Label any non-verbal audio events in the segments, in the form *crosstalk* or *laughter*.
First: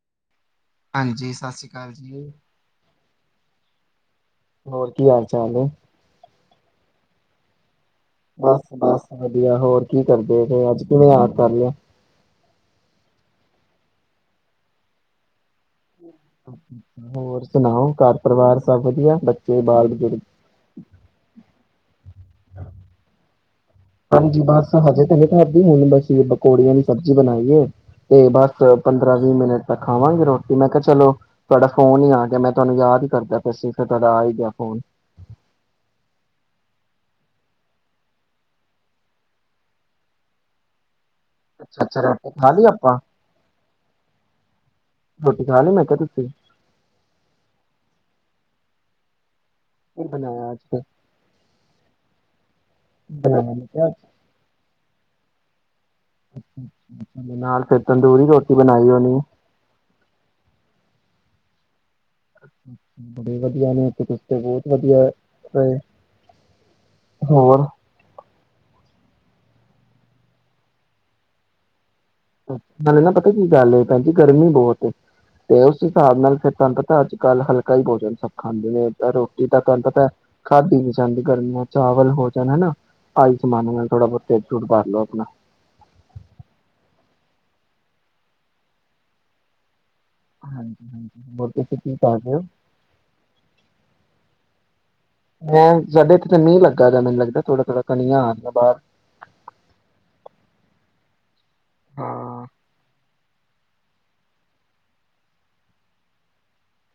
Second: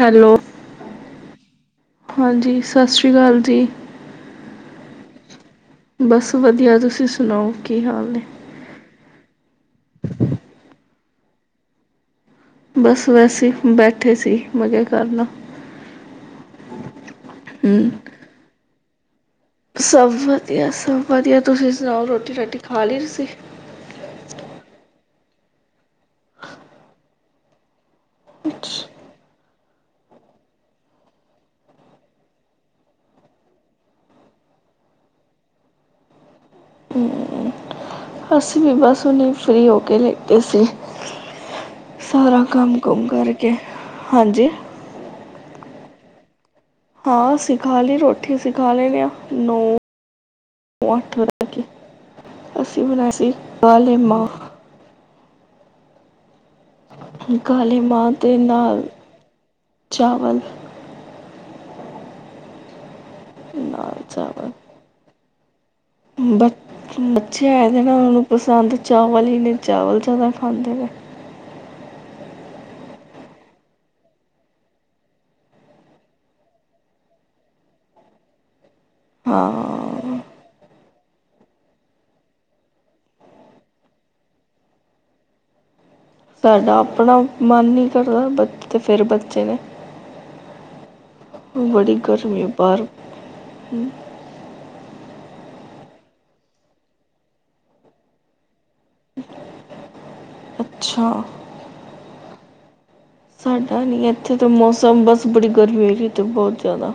Hello. ਹਾਂਜੀ। ਸਤਿ੍ ਰੀ ਅਕਾਲ। ਹਾਂਜੀ ਸਤਿ ਸ਼੍ਰੀ ਕਾਲ ਜੀ। ਹੋਰ ਕੀ ਹਾਲ ਚਾਲ ਏ। ਬਸ ਵਧੀਆ। ਤੁਸੀਂ ਸੁਣਾਓ। ਕੀ ਹਾਲ ਨੇ ਬਸ, ਬਸ। ਕੀਏ ਹੋਰ ਕੀ ਕਰਦੇ ਫੇ ਅੱਜ। ਕਿਵੇਂ ਯਾਦ ਕਰ ਲੇਆ। ਬਸ ਵੈਸੇ, ਬੈਠੇ ਸੀ, ਮਜੇ ਕਰਨ। *unintelligible* ਹੋਰ ਸੁਣਾਓ ਘਰ ਪਰਿਵਾਰ ਸਭ ਵਧੀਆ ਬੱਚ ਸਭ ਵਧੀਆ, ਸਭ ਵਧੀਆ। ਤੁਸੀਂ ਸੁਣਾਓ ਰੋ। ਰੋਟੀ ਰਾਟੀ ਖਾ ਲਈ ਤੁਸੀਂ। ਹੁਨੇ ਖਾਦੀ ਹੁਨ ਬਸ ਪਕੌੜਿਆਂ ਦੀ ਸਬਜ਼ੀ ਬਨਾਈਏ। ਇਹ ਬਸ, ਪੰਦਰਾਂ, ਵੀਹ ਮਿੰਟ ਤਾ ਖਾਵਾਂਗੇ ਰੋਟੀ ਮੈਂ ਕਿਹਾ ਚਲੋ ਤੁਹਾਡਾ ਫੋਨ ਈ ਆ ਗਿਆ। ਮੈਂ ਤੁਹਾਨੂੰ ਯਾਦ ਈ ਕਰਦਾ ਪਿਆ ਸੀ ਫਿਰ ਤੁਹਾਡਾ ਆ ਈ ਗਿਆ ਫੋਨ। ਅ ਅਸੀਂ ਵੀ ਬਸ ਹੁੰਨੇ ਫ੍ਰੀ ਹੋ ਕੇ ਲੈਟ ਸੀ। ਅੱਛਾ ਅੱਛਾ ਰੋਟੀ ਸਾਰਾ ਖਾ ਲਈ ਕੰਮ ਆਪਾਂ ਕੁਮ ਕਰਕੇ ਹਾਜੀ। ਕਦੋ ਸੀ। ਹਾਂ ਅਸੀਂ ਖਾ ਲੀ ਰੋਟੀ, ਅਸੀਂ ਖਾ ਲੈਨੇ ਆ। ਨੌ ਕੀ ਬਣਾਇਆ ਅੱਜ ਫਿਰ ਅੱਠ *unintelligible* ਅਸੀਂ ਬਣਾਏ ਸੀ ਬਣਾਇਆ ਮੈਂ ਕਿਹਾ ਕਾਲੇ ਮਾਂ। ਨਾਲ ਫਿਰ ਕਾਲੀ ਮਾਂ ਤੰਦੂਰੀ ਦੇ ਰੋਟੀ ਨਾਲ ਬਣਾਈ ਹੋਣੀ ਚਾਵਲ। *unintelligible* ਬੜੇ ਵਧੀਆ ਨੇ ਨਾਲ *unintelligible* ਬੋਤ ਵਧੀਆ। *unintelligible* ਬਚ ਬੱਚੇ ਹੋਰ ਆਏ ਦੇ ਨੇ ਉਹਨਾ ਨੂੰ ਪਸੰਦ ਚਾਵਲ ਈ ਨੇ ਚਾਵਲ ਜ਼ਿਆਦਾ ਖਾਂਦੇ ਨੇ ਨਾਲੈ ਨਾ ਪਤਾ ਕੀ ਗੱਲ ਏ ਭੈਣ ਜੀ ਗਰਮੀ ਬੋਤ ਏ ਤੇ ਉਸ ਹਿਸਾਬ ਨਾਲ ਫੇਰ ਤੁਹਾਨੂੰ ਪਤਾ ਅੱਜ ਕੱਲ ਹਲਕਾ ਈ ਭੋਜਨ ਸਭ ਖਾਂਦੇ ਨੇ ਰੋਟੀ ਤਾ ਤੁਹਾਨੂੰ ਪਤਾ ਏ ਹਾਂ ਖਾਦੀ ਨੀ ਜਾਂਦੀ ਗਰਮੀਆਂ ਚਾਵਲ ਹੋ ਜਨ ਹੈਨਾ ਆਈ ਸਮਾਨ ਨਾਲ ਥੋੜ੍ਹਾ ਬੋਤ ਢੇਡ ਢੁਡ ਭਰ ਲੋੋ ਆਪਣਾ ਸਾਡਾ ਆਪਣਾ ਮਨ ਨੀ ਕਰਦਾ, ਬਚ ਫੇਰ ਬੱਚੇ ਨੇ ਹਾਂਜੀ, ਹਾਂਜੀ। ਬੜੀ ਗਰਮੀ ਏ ਬਾਰ ਮੈਂ ਸਾਡੇ ਇੱਥੇ ਤਾਂ ਮੀਂਹ ਲੱਗਾ ਦੈ ਮੈਨੂੰ ਲੱਗਾ ਦਾਏ ਥੋੜਾ, ਥੋੜਾ ਕਣੀਆਂ ਆ ਰਈਆਂ ਬਾਰ ਛਾਂ। ਸਾਡਾ ਨੀ ਇੱਥੇ ਤਾਂ ਮੌਸਮ ਬਸ ਬੜੀ ਗਰਮੀ ਹੋਈ ਦੀ ਏ ਬੋਤ ਜ਼ਿਆਦਾ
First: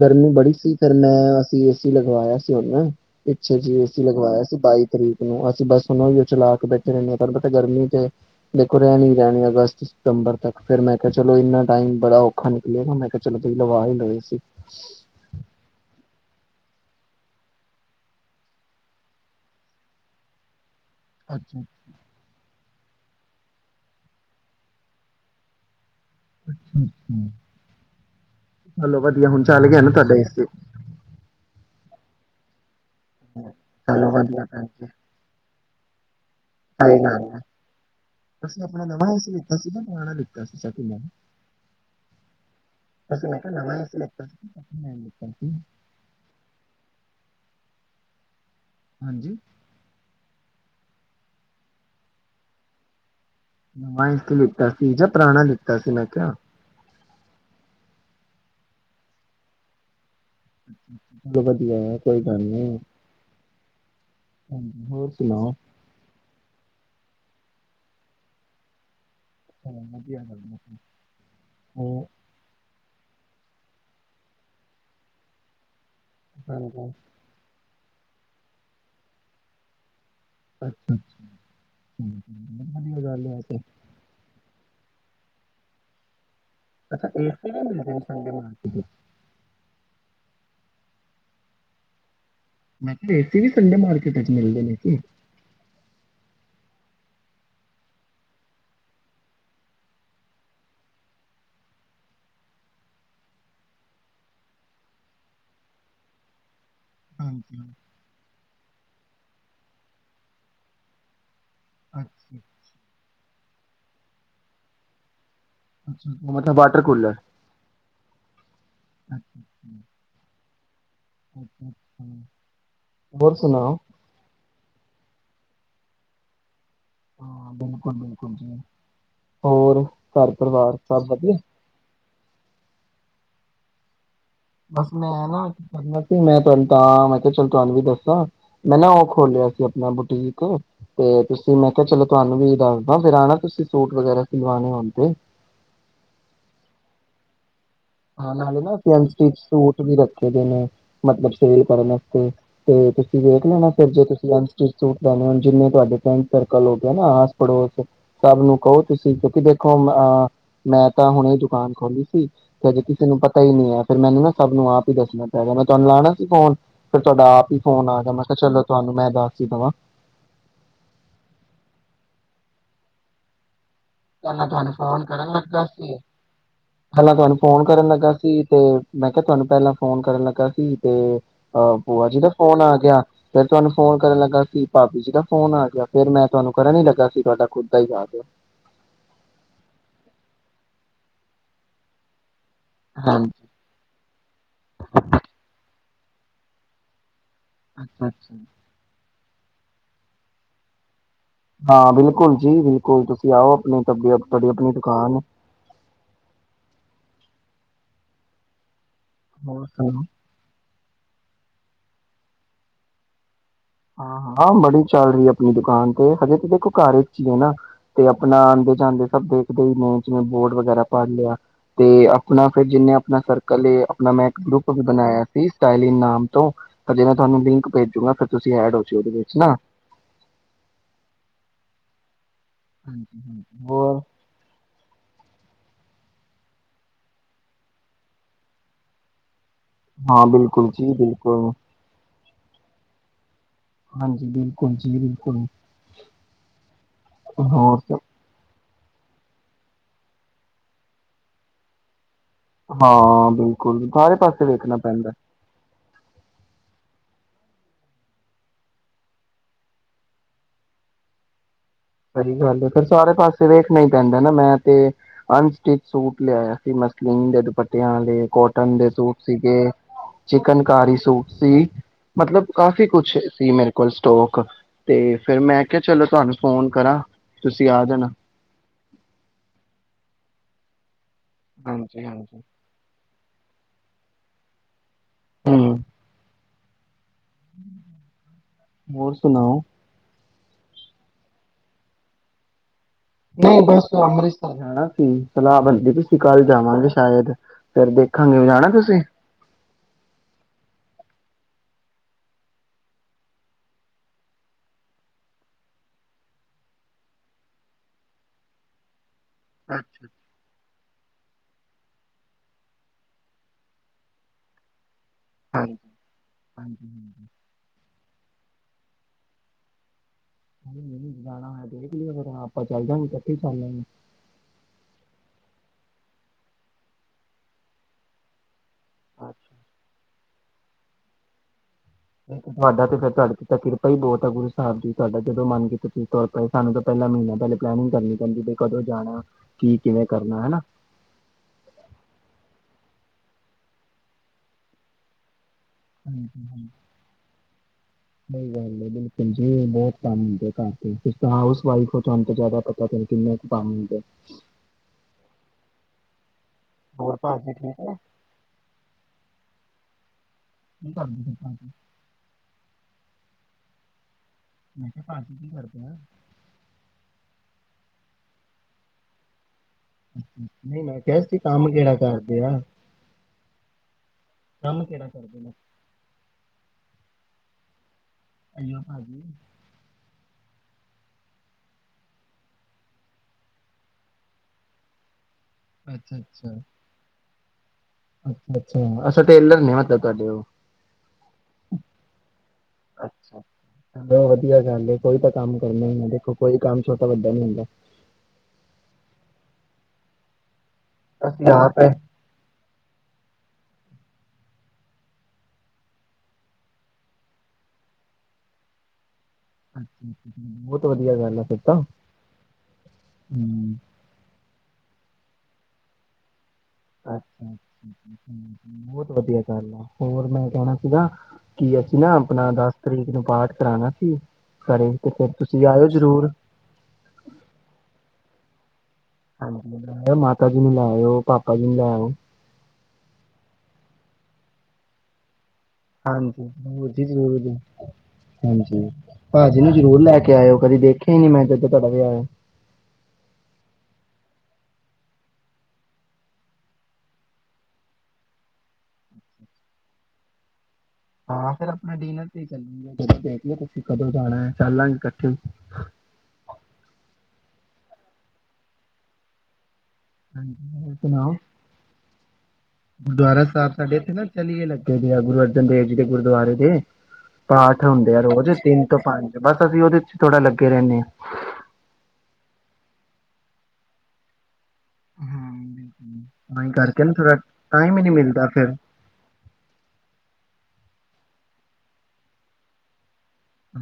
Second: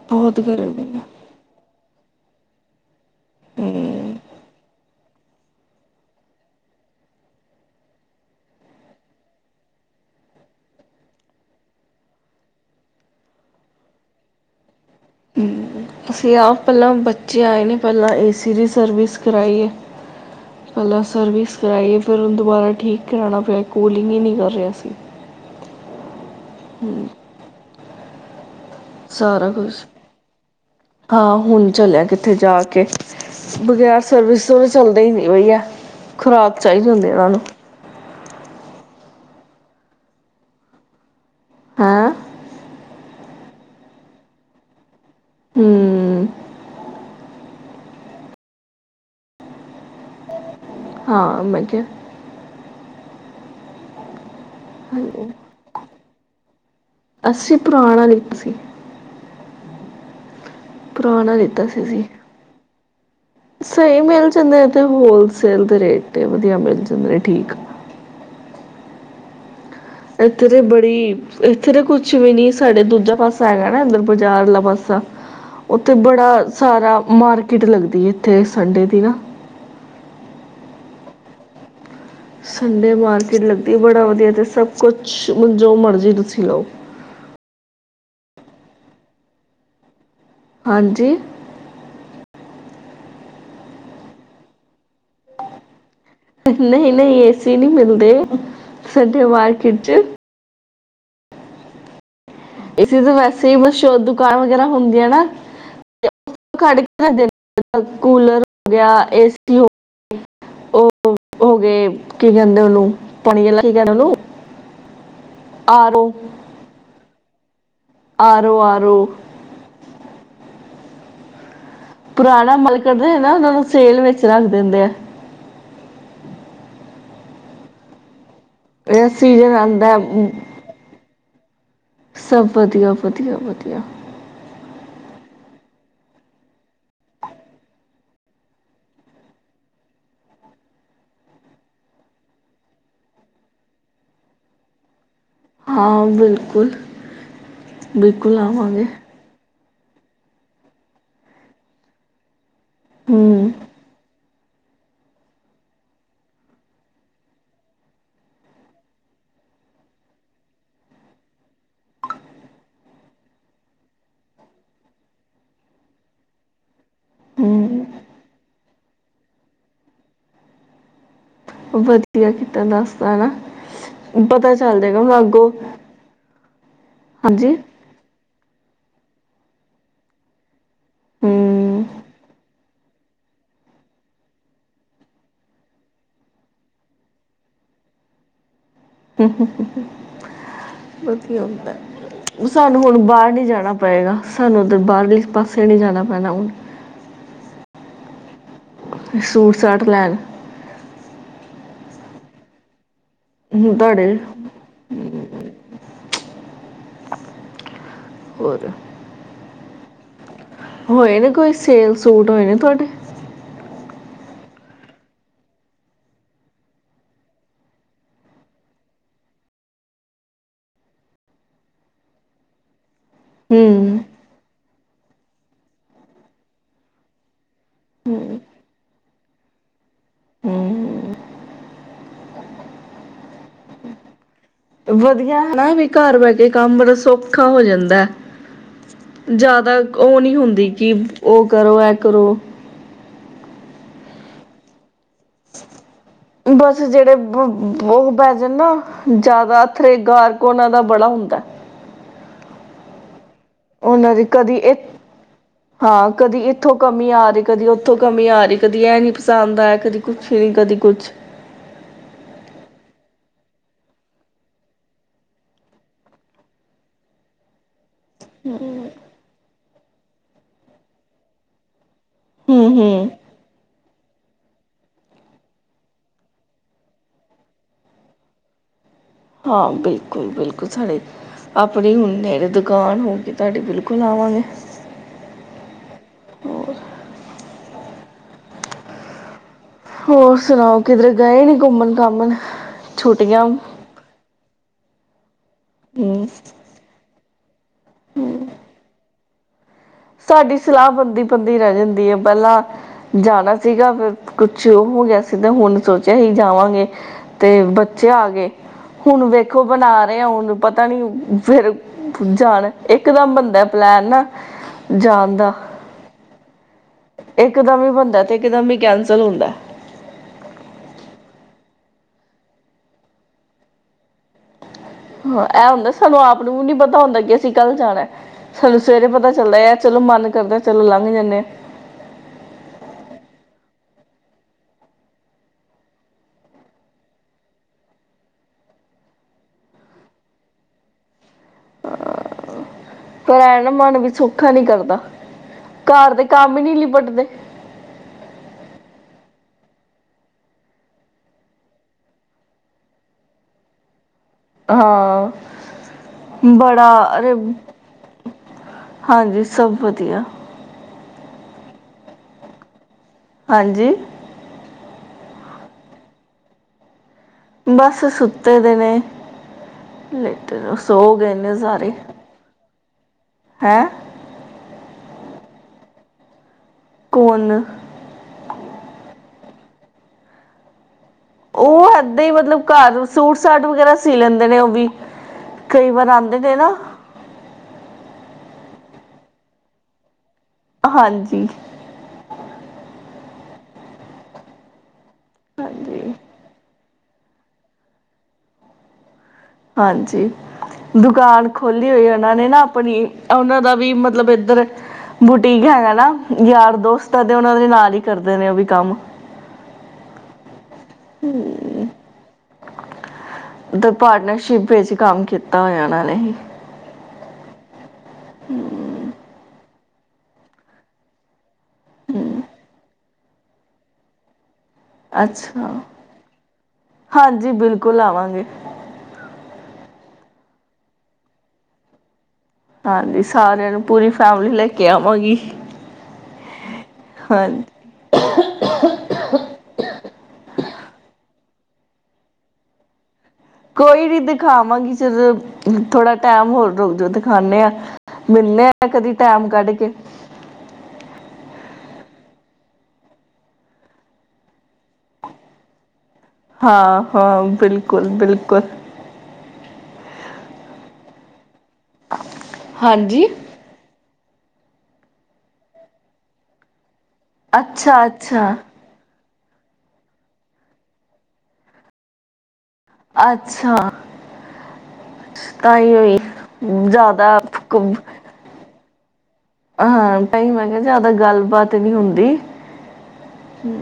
ਗਰਮੀ ਬਹੁਤ ਬੜੀ ਸੀ, ਗਰਮੀ ਫਿਰ ਹੈ ਮੈਂ ਅਸੀਂ ਏਸੀ ਲਗਵਾਇਆ ਸੀ ਹੁਨੇ ਪਿੱਛੇ ਜ ਏ ਸੀ ਹਮ ਲਗਵਾਇਆ ਸੀ ਬਾਈ ਤਰੀਕ ਨੂੰ ਅਸੀਂ ਬਸ ਦਸ ਪੰਦਰਾਂ ਉਹ ਚਲਾ ਕੇ ਬੈਠੇ ਰਹਿੰਦੇ ਪਰ ਬਟ ਗਰਮੀ ਤੇ ਦੇਖੋ ਰਹਿਣੀ ਹੀ ਅਗਸਤ ਸਤੰਬਰ ਤੱਕ ਫੇਰ ਮੈਂ ਕਿਹਾ ਚਲੋ ਇੰਨਾ ਟਾਈਮ ਬੜਾ ਔਖਾ ਨਿਕਲੇਗਾ ਮੈਂ ਕਿਹਾ ਚਲੋ ਤੁਸੀਂ ਲਵਾ ਹੀ ਲ *inaudible* ਅਸੀ ਆਪ, ਪਹਿਲਾਂ ਬੱਚੇ ਆਏ ਨੇ ਪਹਿਲਾਂ ਏ ਸੀ ਦੀ ਸਰਵਿਸ ਕਰਾਈ ਏ ਪਹਿਲਾਂ ਸਰਵਿਸ ਅੱਛਾ ਕਰਾਈ ਏ, ਫਿਰ ਹੁਣ ਦੁਬਾਰਾ ਠੀਕ ਕਰਾਉਣਾ ਪਿਆ ਕੂਲਿੰਗ ਹੀ ਨਹੀਂ ਕਰ ਰਿਹਾ ਸੀ ਅੱਛਾ-ਛਾ ਚਲੋ ਵਧੀਆ ਹੁਣ ਸਾਰਾ ਚੱਲ ਗਿਆ ਕੁਛ ਨਾ ਤੁਹਾਡਾ ਏ ਸੀ ਚਲਿਆ ਕਿੱਥੇ ਜਾ ਕੇ ਬਗ਼ੈਰ ਚਲੋ ਵਧੀਆ ਸਰਵਿਸ ਭੈਣ ਤੋਂ ਜੀ ਚੱਲਦੇ ਹੀ ਨ ਉਹੀ ਏ ਖੁਰਾਕ ਚਾਹੀ ਦੀ ਸਹੀ ਹੁੰਦੀ ਇਹਨਾਂ ਗੱਲ ਨੂੰ ਹੈ ਤੁਸੀਂ ਆਪਣਾ ਨਵਾਂ ਲਿਤਾ ਸੀ ਤਾਂ ਪੁਰਾਣਾ ਲਿਤਾ ਸੀ ਹੈਂ ਅਸੀਂ ਮੈਂ ਕਿਹਾ ਨਵਾਂ ਏ ਸੀ ਲਿਤਾ ਸੀ *unintelligible* ਹਮ ਹਾਂਜੀ ਹਾਂ, ਮੈਂ ਕਿਹਾ *unintelligible* ਤਾ ਸੀ ਜਾਂ ਪੁਰਾਣਾ ਲਿਤਾ ਸੀ ਮੈਂ *unintelligible* ਅੱਸੀ ਪੁਰਾਣਾ ਲਿਤਾ ਸੀ ਪੁਰਾਣਾ ਚਲੋ ਲਿੱਤਾ ਵਧੀਆ ਸੀ ਹੈ ਅਸੀਂ ਕੋਈ ਗੱਲ ਨੀ ਸਹੀ ਮਿਲ ਜਾਂਦੇ ਇੱਥੇ ਹੋਰ ਸੁਣਾਓ ਹੋਲਸੇਲ ਦੇ ਰੇਟ ਤੇ ਵਧੀਆ, ਮਿਲ ਜਾਂਦੇ ਨੇ ਠੀਕ ਚਲੋ ਵਧੀਆ ਗੱਲ ਇੱਥੇ ਤੇ ਹੈ ਬੜੀ ਇੱਥੇ ਤੇ ਉਹ ਕੁਛ ਵੀ ਨੀ ਸਾਡੇ ਧੁੱਪ ਦੂਜਾ ਪਾਸਾ ਹੈਗਾ ਨਾ ਇੰਦਰ ਬਾਜ਼ਾਰ ਵਾਲਾ ਪਾਸਾ ਉੱਥੇ ਬੜਾ ਗੱਲ ਸਾਰਾ ਅੱਛਾ ਮਾਰਕਿਟ ਲੱਗਦੀ ਇੱਥੇ ਸੰਡੇ ਦੀ ਨਾ ਅੱਛਾ ਅੱਛਾ ਸੰਡੇ ਮਾਰਕੀਟ ਲੱਗਦੀ ਬੜਾ ਵਧੀਆ ਤੇ ਸਭ ਕੁਛ ਜੋ ਮਰਜ਼ੀ ਤੁਸੀਂ ਲਓ ਅੱਛਾ ਇਹ ਸਿਰ੍ਫ ਸੰਡੇ ਮਾਰਦੀ ਏ ਹਾਂਜੀ ਮੈਂ ਕਿਹਾ ਏ ਸੀ ਵੀ ਸੰਡੇ ਮਾਰਕੀਟ ਚ ਮਿਲਦੇ ਨੇ ਜੀ ਨਹੀਂ ਨਹੀਂ ਏ ਸੀ ਨਹੀਂ ਮਿਲਦੇ ਸਾਡੇ ਮਾਰਕੀਟ ਚ ਇਸੇ ਤਾਂ ਵੈਸੇ ਹੀ, ਮਸ਼ਹੂਰ ਦੁਕਾਨ ਵਗੈਰਾ ਹੁੰਦੀਆਂ ਨਾ ਕੱ ਕੂਲਰ ਹੋ ਗਿਆ ਏ ਉ ਉ ਹੋ ਗਏ ਕੀ, ਕਹਿੰਦੇ ਉਹਨੂੰ ਪਾਣੀਆਂ *inaudible* ਅੱਛਾ। ਉਹ ਮਤਲਬ ਵਾਟਰ ਕੂਲਰ ਆਰੋ ਆਰੋ ਪੁਰਾਣਾ ਮਲਕਦੇ ਨਾ ਹੋਰ ਉਹਨਾਂ ਨੂੰ ਸੁਣਾਓ ਸੇਲ ਵੇਚ ਏ ਦਿੰਦੇ ਆ ਹਾਂ। ਬਿਲਕੁਲ, ਬਿਲਕੁਲ ਹਾਂਜੀ, ਇਹ ਸੀਜ਼ਨ ਹੋਰ ਆਂਦਾ ਘਰ ਪਰਿਵਾਰ ਸਭ ਵਧੀਆ ਸਭ ਵਧੀਆ ਵਧੀਆ ਵਧੀਆ ਬਸ ਮੈਂ ਨਾ ਕਰਨਾ ਸੀ ਮੈਂ ਤੁਹਾਨੂੰ ਤਾਂ ਮੈਂ ਕਿਹਾ ਚਲੋ ਤੁਹਾਨੂੰ ਵੀ ਦੱਸਾਂ ਮੈਂ ਨਾ ਉਹ ਖੋਲਿਆ ਸੀ ਆਪਣਾ ਬੁਟੀਕ ਤੇ ਤੁਸੀਂ ਮੈਂ ਕਿਹਾ ਚਲੋ ਤੁਹਾਨੂੰ ਵੀ ਦੱਸਦਾ ਫਿਰ ਆ ਨਾ ਤੁਸੀਂ ਸੂਟ ਵਗੈਰਾ ਸਿਲਵਾਣੇ ਹੋਣ ਤੇ ਹਾਂ। ਬਿਲਕੁਲ ਹਾਂ ਬਿਲਕੁਲ ਨਾਲੇ ਨਾ ਆਵਾਂਗੇ ਅਸੀਂ ਅਨਸਟਿਚ ਸੂਟ ਵੀ ਰੱਖੇ ਦੇ ਨੇ ਮਤਲਬ ਸੇਲ ਕਰਨ ਵਾਸਤੇ ਤੇ ਤੁਸੀਂ ਵੇਖ ਹੂੰ, ਲੈਣਾ ਫਿਰ ਜੋ ਤੁਸੀਂ ਸੂਟ ਲੈ ਹਣ ਜਿੰਨੇ ਤੁਹਾਡੇ ਫਰੈਂਡ ਸਰਕਲ, ਹੋ ਗ ਨਾ ਆਸ ਪੜੋਸ, ਸਭ ਨੂੰ ਕਹੋ ਤੁਸੀਂ ਕਿਉਂਕਿ ਦੇਖੋ ਮੈਂ ਤਾਂ ਹੁਣੇ ਦੁਕਾਨ ਖੋਲੀ ਸੀ ਤੇ ਅਜੇ ਕਿਸੇ ਨੂੰ ਪਤਾ ਹੀ ਨ ਨਹੀਂ ਹੈ, ਫੇਰ ਮੈਨੂੰ ਨਾ ਸਭ ਨੂੰ ਆਪ ਹੀ ਦੱਸਣਾ ਪੈਗਾ ਮੈਂ ਤੁਹਾਨੂੰ ਲਾਉਣਾ ਸੀ ਫੋਨ ਫੇਰ ਤੁਹਾਡਾ ਆਪ ਹੀ ਹੂੰ ਫੋਨ ਆ ਗਿਆ, ਮੈਂ ਕਿਹਾ ਚਲੋ ਤੁਹਾਨੂੰ ਮੈਂ ਦੱਸ ਦੇਵਾਂ ਵਧੀਆ ਕਿੱਤਾ ਦੱਸ ਤਾ ਪਹਿਲਾਂ ਤੁਹਾਨੂੰ ਫੋਨ ਕਰਨ ਲੱਗਾ ਸੀ, ਪਹਿਲਾਂ ਤੁਹਾਨੂੰ ਹਾਂਜੀ ਫੋਨ ਕਰਨ ਲੱਗਾ ਸੀ ਤੇ ਮੈਂ ਕਿਹਾ ਤੁਹਾਨੂੰ ਪਹਿਲਾਂ ਫੋਨ ਕਰਨ ਲੱਗਾ ਸੀ। ਤੇ ਅਹ ਹੂੰ ਭੂਆ ਜੀ ਦਾ ਫੋਨ ਆ *unintelligible* ਫਿਰ ਤੁਹਾਨੂੰ ਫੋਨ ਕਰਨ ਲੱਗਾ ਸੀ ਭਾਬੀ ਜੀ ਦਾ ਫੋਨ ਆ ਗਿਆ ਫਿਰ ਮੈਂ ਤੁਹਾਨੂੰ ਕਰਨ ਹੀ ਲੱਗਾ ਸੀ ਤੁਹਾਡਾ ਖੁਦ ਦਾ ਹੀ ਆ ਗਿਆ। *unintelligible* ਉਹ ਸਾਨੂੰ ਹੁਣ ਹਾਂਜੀ ਬਾਹਰ ਨਹੀਂ ਜਾਣਾ ਪਏਗਾ, ਸਾਨੂੰ ਤੇ ਬਾਹਰਲੇ ਪਾਸੇ ਜਾਣਾ। ਬਣਾਉਣ ਅੱਛਾ। ਸੂਟ ਸਾਟ ਲੈਣ। ਹਾਂ। ਬਿਲਕੁਲ ਜੀ, ਬਿਲਕੁਲ ਤੁਸੀਂ। ਤੁਸੀ ਆਓ ਹੁਣ ਆਪਣੀ ਤ ਤੁਹਾਡੇ ਤੁਹਾਡੀ ਆਪਣੀ ਦੁਕਾਨ ਹੈ। ਹੋਰ *inaudible* ਹੋਰ ਸੁਣਾਓ ਹੋਏ ਨੇ ਕੋਈ ਸੇਲ ਸੂਟ ਹੋਏ ਨੇ ਤੁਹਾਡੇ। ਹਾਂ-ਹਾਂ ਬੜੀ ਚੱਲ ਰਹੀ ਆਪਣੀ ਦੁਕਾਨ ਤੇ ਹਜੇ ਤੇ ਦੇਖੋ ਘਰ ਵਿਚ ਹੀ ਹੈ ਨਾ ਤੇ ਆਪਣਾ ਆਉਂਦੇ ਜਾਂਦੇ ਸਭ ਦੇਖਦੇ ਹੀ ਨੇ ਜਿਵੇਂ ਬੋਰਡ ਵਗੈਰਾ ਪੜ ਲਿਆ ਤੇ ਆਪਣਾ ਫਿਰ ਜਿੰਨੇ ਆਪਣਾ ਸਰਕਲ ਏ ਹੂੰ, ਆਪਣਾ ਮੈਂ ਗਰੁੱਪ ਵੀ ਬਣਾਇਆ ਸੀ ਸਟਾਇਲੀਨ ਨਾਮ ਤੋਂ ਅਜੇ ਮੈਂ ਤੁਹਾਨੂੰ ਲਿੰਕ ਭੇਜੁੰਗਾ ਫੇਰ ਹੂੰ, ਤੁਸੀਂ ਐਡ ਹੋ ਜ ਉਹਦੇ ਵਿੱਚ ਨਾ। ਹੂੰ ਹੋਰ, ਵਧੀਆ ਹਨਾ ਵੀ ਘਰ ਬਹਿ ਕੇ ਕੰਮ ਬੜਾ ਸੌਖਾ ਹੋ ਜਾਂਦਾ ਹੈ। ਜ਼ਿਆਦਾ ਉਹ ਹਾਂ ਨਹੀਂ ਹੁੰਦੀ ਬਿਲਕੁਲ ਕਿ, ਜੀ ਉਹ ਬਿਲਕੁਲ। ਕਰੋ ਇਹ ਕਰੋ। ਹਾਂ, ਬਿਲਕੁਲ ਜੀ ਬਿਲਕੁਲ। *unintelligible* ਜ਼ਿਆਦਾ ਹੋਰ ਅੱਥਰੇ ਗਾਰ ਔਨਾਂ ਦਾ ਬੜਾ ਹੁੰਦਾ ਹੈ। ਹਾਂ। ਬਿਲਕੁਲ ਸਾਰੇ ਦੀ ਪਾਸੇ ਕਦੀ ਇ ਵੇਖਣਾ ਪੈਂਦਾ ਹੈ। ਹਾਂ, ਕਦੀ ਇੱਥੋਂ ਕਮੀ ਆ ਰਹੀ ਕਦੀ ਉੱਥੋਂ ਕਮੀ ਆ ਰਹੀ ਕਦੀ ਇਹ ਨੀ ਪਸੰਦ ਆਇਆ ਕਦੀ ਕੁਛ ਨੀ ਕਦੀ ਕੁਛ ਸਹੀ ਗੱਲ ਹੈ ਫਿਰ ਸਾਰੇ ਪਾਸੇ ਵੇਖਣਾ ਹੀ ਪੈਂਦਾ ਨਾ ਮੈਂ ਤੇ, ਅਨਸਟਿਚ ਸੂਟ ਲਿਆਇਆ ਸੀ ਮਸਲੀਨ ਦੇ ਦੁੱਪਟੇ ਰਿਆਂ ਲਈ ਕੋਟਨ ਦੇ ਸੂਟ ਸੀਗੇ। ਚਿਕਨ ਕਾਰੀ ਸੂਪ ਸੀ। ਮਤਲਬ ਹੂੰ ਕਾਫੀ ਹੂੰ ਕੁਛ ਸੀ ਮੇਰੇ ਕੋਲ। ਦੋ ਕੱਪ ਤੇ ਫੇਰ ਮੈਂ ਕਿਹਾ ਚਲੋ ਤੁਹਾਨੂੰ ਫੋਨ ਕਰਾਂ, ਤੁਸੀਂ ਆ ਜਾਣਾ। ਹਾਂ, ਬਿਲਕੁਲ-ਬਿਲਕੁਲ ਸਾਡੇ ਆਪਣੀ ਹਾਂਜੀ ਹੁਨ ਹਾਂਜੀ ਨੇੜੇ ਦੁਕਾਨ ਹੋਗੀ ਤੁਹਾਡੇ ਬਿਲਕੁਲ ਆਵਾਂਗੇ। ਹਮ, ਹੋਰ ਹੋਰ ਸੁਣਾਓ। ਹੋਰ ਸੁਣਾਓ ਕਿਧਰ ਗਏ ਨੀ ਘੁੰਮਣ- ਘਾਮਣ ਛੁੱਟੀਆਂ ਨਹੀਂ ਬਸ ਅੰਮ੍ਰਿਤਸਰ ਜਾਣਾ। ਹਮ, ਸਲਾਹ ਬੰਦੀ ਤੁਸੀਂ ਹੂੰ ਕੱਲ ਜਾਵਾਂਗੇ ਸ਼ਾਇਦ ਫਿਰ ਦੇਖਾਂਗੇ ਵੀ ਜਾਣਾ ਤੁਸੀਂ ਸਾਡੀ ਸਲਾਹ ਬੰਦੀ- ਬੰਦੀ ਰਹਿ ਜਾਂਦੀ ਹੈ ਪਹਿਲਾਂ, ਜਾਣਾ ਸੀਗਾ ਫੇਰ ਕੁਛ ਉਹ ਹੋ ਗਿਆ ਸੀ ਤੇ ਹੁਣ ਸੋਚਿਆ ਹੀ ਜਾਵਾਂਗੇ ਤੇ ਬੱਚੇ ਆ ਗਏ। ਹੁਣ ਵੇਖੋ ਬਣਾ ਰਹੇ ਹੁਣ ਪਤਾ ਨੀ ਫੇਰ ਜਾਣ ਇੱਕ ਦਮ ਬੰਦਾ ਪਲੈਣ ਨਾ ਜਾਂਦਾ। ਹਾਂਜੀ ਇੱਕਦਮ ਹੀ ਬੰਦਾ। ਟ ਇਕ ਦਮ ਵੀ ਕੈਨਸਲ ਹੁੰਦਾ। ਹਾਂਜੀ ਜਾਣਾ ਹੋਇਆ ਦੇਖ ਲਿਆ ਫਿਰ ਆਪਾਂ ਚੱਲ ਜਾਗੇ ਇਕੱਠੇ ਸਾਲਾਂ ਨੂੰ *unintelligible* ਹਾਂ, ਇਹ ਹੁੰਦਾ ਸਾਨੂੰ ਆਪ ਨੂੰ ਵੀ ਨੀ ਪਤਾ ਹੁੰਦਾ ਕਿ ਅਸੀਂ ਕੱਲ ਜਾਣਾ। ਸਾਨੂੰ ਸਵੇਰੇ ਪਤਾ ਚੱਲਦਾ ਆ ਚਲੋ ਮਨ ਕਰਦਾ ਚਲੋ ਲੰਘ ਜਾਂਦੇ ਤੁਹਾਡਾ ਤੇ ਫਿਰਰ ਤੁਹਾਡੇ ਤੇ ਤਾਂ ਕਿਰਪਾ ਹੀ ਬਹੁਤ ਆ ਗੁਰੂ ਸਾਹਿਬ ਜੀ ਤੁਹਾਡਾ ਜਦੋਂ ਮਨ ਕੀਤਾ ਤ ਸਾਨੂੰ ਤਾਂ ਪਹਿਲਾਂ ਮਹੀਨਾ ਪਹਿਲੇ ਪਲਨਿੰਗ ਕਰਨੀ ਪੈਂਦੀ ਬ ਕਦੋਂ ਜਾਣਾ ਕੀ ਕਿਵੇਂ ਕਰਨਾ ਹੈਾ ਪਰ ਐ ਨਾ ਮਨ ਵੀ ਸੌਖਾ ਨੀ ਕਰਦਾ ਘਰ ਦੇ ਕੰਮ ਹੀ ਨੀ ਲਿਬਟਦੇ ਸਹੀ ਗੱਲ ਹੈ ਬਿਲਕੁਲ ਬਹੁਤ ਪਾ ਹੁੰਦੇ ਘਰ ਤੇ ਫ ਹਾਸ ਵਫ ਤੁਹਾਨੂੰ ਜ਼ਿਆਦਾ ਪਤਾ ਕਿੰਨੇ ਕੁ ਪਾਣੀ ਹੁੰਦੇ ਹਾਂ ਬੜਾ ਹੋਰ ਅਰੇ ਭਾਜੀ ਠੀਕ ਹੈ ਹਾਂਜੀ ਸਭ ਵਧੀਆ ਕੀ ਕਰਦੇ ਫਿਰ ਭਾਜੀ ਹਾਂਜੀ ਮੈਂ ਕਿਹਾ ਪਾ ਕਰਦੇ ਆ ਬਸ ਸੁੱਤੇ ਦੇ ਨੇ ਲੇਟੇ ਨਹੀਂ ਮੈਂ ਸੋ ਕਿਹਾ ਗਏ ਸੀ ਨੇ ਕੰਮ ਸਾਰੇ ਕਿਹੜਾ ਕਰਦੇ ਆ ਹੈਂ ਕੰਮ ਕਿਹੜਾ ਕਰਦੇ ਨਾ ਕੋਨ ਆਈਓ ਭਾਜੀ ਉਹ ਇਦਾਂ ਹੀ ਮਤਲਬ ਘਰ ਸੂਟ ਸਾਟ ਵਗੈਰਾ ਸੀ ਲੈਂਦੇ ਨੇ ਉਹ ਵੀ ਕਈ ਵਾਰ ਆਉਂਦੇ ਨੇ ਨਾ ਅੱਛਾ ਅੱਛਾ ਅੱਛਾ ਟੇਲਰ ਨੇ ਮਤਲਬ ਤੁਹਾਡੇ ਉਹ ਹਾਂਜੀ ਅੱਛਾ ਚ ਵਧੀਆ ਗਦੇ ਕੋਈ ਤਾਂ ਕੰਮ ਕਰਨਾ ਈ ਐ ਹਾਂਜੀ ਦੇਖੋ ਕੋਈ ਕੰਮ, ਛੋਟਾ ਵੱਡਾ ਨੀ ਹੁੰਦਾ। ਹਾਂਜੀ, ਅਸੀਂ ਦੁਕਾਨ ਆਪ ਖੋਲੀ ਹੈ। ਹੋਈ ਐ ਉਨ੍ਹਾ ਨੇ ਨਾ ਆਪਣੀ ਉਹਨਾਂ ਦਾ, ਵੀ ਮਤਲਬ ਇੱਧਰ ਬੁਟੀਕ ਹੈਗਾ ਨਾ ਯਾਰ ਦੋਸਤ ਆ ਤੇ ਉਹਨਾਂ ਦੇ ਨਾਲ ਹੀ ਕਰਦੇ ਨੇ ਉਹ ਵੀ ਕੰਮ, ਜੀ ਬਹੁਤ ਵਧੀਆ ਗੱਲ ਆ ਫੇਰ ਤਾ, ਤੇ ਪਾਰਟਨਰਸ਼ਿਪ ਵਿੱਚ ਕੰਮ ਕੀਤਾ ਹੋਇਆ ਉਹਨਾਂ ਨੇ, ਅੱਛਾ ਅੱਛਾ, ਹੁੰ ਬਹੁਤ ਵਧੀਆ ਕੰਮ ਐ। ਹੋਰ ਮੈਂ ਕਹਿਣਾ ਸੀਗਾ। ਕੀ ਅਸੀਂ ਨਾ ਆਪਣਾ ਦਸ ਤਰੀਕ ਨੂੰ, ਪਾਠ ਕਰਾਣਾ ਸੀ। ਘਰੇ ਤੇ ਫਿਰ ਤੁਸੀਂ ਅੱਛਾ ਆਇਓ ਜ਼ਰੂਰ। ਹਾਂਜੀ ਬਿਲਕੁਲ ਆਵਾਂਗੇ। ਹਾਂਜੀ ਨਾਲੇ ਮਾਤਾ ਜੀ ਨੂੰ ਲੈ ਆਇਓ ਪਾਪਾ ਜੀ ਨੂੰ ਲੈ ਆਇਓ। ਹਾਂਜੀ ਸਾਰਿਆਂ ਨੂੰ ਪੂਰੀ ਫੈਮਿਲੀ ਲੈ ਕੇ ਆਵਾਂਗੀ। ਹਾਂਜੀ *unintelligible* ਜ਼ਰੂਰ ਹਾਂਜੀ ਹਾਂਜੀ ਭਾਜੀ ਨੂੰ ਜਰੂਰ ਲੈ ਕੇ ਆਇਓ ਕਦੀ ਦੇਖਿਆ ਹੀ ਨੀ ਮੈਂ ਤੇ, ਘੜੇ ਵੀ ਆਏ ਐ। ਕੋਈ ਨੀ ਦਿਖਾਵਾਂਗੀ ਜਦੋ ਥੋੜਾ ਟੈਮ ਹੋਰ ਰੁਕ ਜੋ ਦਿਖਾਉਨੇ ਆਂ ਮਿਲਦੇ ਆ ਕਦੀ ਟੈਮ ਕੱਢ ਕੇ, ਹਾਂ ਫਿਰ ਆਪਣੇ ਡਿਨਰ ਤੇ ਹੀ ਚੱਲਾਗੇ ਦੇਖਲੋ ਤੁਸੀਂ ਕਦੋਂ ਜਾਣਾ ਐ ਚੱਲਾਂਗੇ ਇਕੱਠੇ ਈ, ਹਾਂ ਹਾਂ ਬਿਲਕੁਲ ਬਿਲਕੁਲ, ਹਾਂਜੀ ਹੋਰ ਸੁਣਾਓ। ਹਾਂਜੀ ਗੁਰਦੁਆਰਾ ਸਾਹਿਬ ਸਾਡੇ ਇੱਥੇ ਨਾ, ਚੱਲਏ ਲੱਗੇ ਆ ਗੁਰੂ ਅਰਜਨ ਦੇਵ ਜੀ ਦੇ ਗੁਰਦੁਆਰੇ ਦੇ, ਪਾਠ ਅੱਛਾ ਹੁੰਦੇ ਐ ਰੋਜ਼ ਅੱਛਾ ਤਿੰਨ ਤੋਂ ਪੰਜ, ਬਸ ਅਸੀਂ ਉਹਦੇ ਚ ਥੋੜ੍ਹਾ ਲੱਗੇ ਰਹਿੰਨੇ ਆ। ਅੱਛਾ ਹਾਂ ਤਾਹੀਓ। ਤਾਂ ਕਰਕੇ ਨਾ ਥੋੜਾ ਟਾਈਮ ਹੀ ਨਹੀਂ ਲਗਦਾ ਫੇਰ, ਹਾਂ ਭਾਈ ਮੈਂ ਕਿਹਾ ਜਿਆਦਾ ਗੱਲ ਬਾਤ ਨੀ ਹੁੰਦੀ।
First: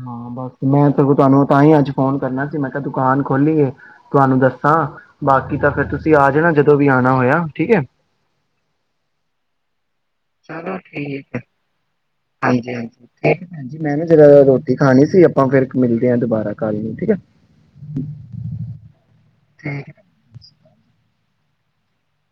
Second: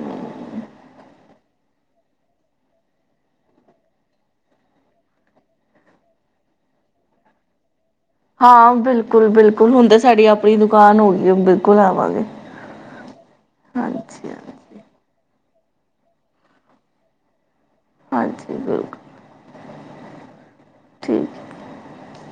ਹਾਂ ਬਸ ਮੈਂ ਸਗੋਂ ਤੁਹਾਨੂੰ ਤਾਂ ਹੀ ਅੱਜ ਫੋਨ ਕਰਨਾ ਸੀ ਮੈਂ ਕਿਹਾ ਦੁਕਾਨ ਖੋਲੀਏ ਤੁਹਾਨੂੰ ਦੱਸਾਂ ਬਾਕੀ ਤਾਂ ਫਿਰ ਤੁਸੀਂ ਆਜੋ ਨਾ ਜਦੋਂ ਵੀ ਆਉਣਾ ਹੋਇਆ ਠੀਕ ਐ। ਹਾਂ ਬਿਲਕੁਲ ਬਿਲਕੁਲ ਹੁੰ ਚਲੋ ਠੀਕ ਐ ਹਾਂਜੀ ਹਾਂਜੀ ਠੀਕ ਐ ਜੀ ਮੈਂ ਨਾ ਹਾਂਜੀ ਜਰਾ ਹਾਂਜੀ ਰੋਟੀ ਖਾਣੀ ਸੀ। ਆਪਾਂ ਫੇਰ ਮਿਲਦੇ ਹਾਂ ਦੁਬਾਰਾ ਕੱਲ ਨੂੰ ਠੀਕ ਐ। ਹਾਂਜੀ ਬਿਲਕੁਲ, ਠੀਕ ਐ। ਠੀਕ ਐ।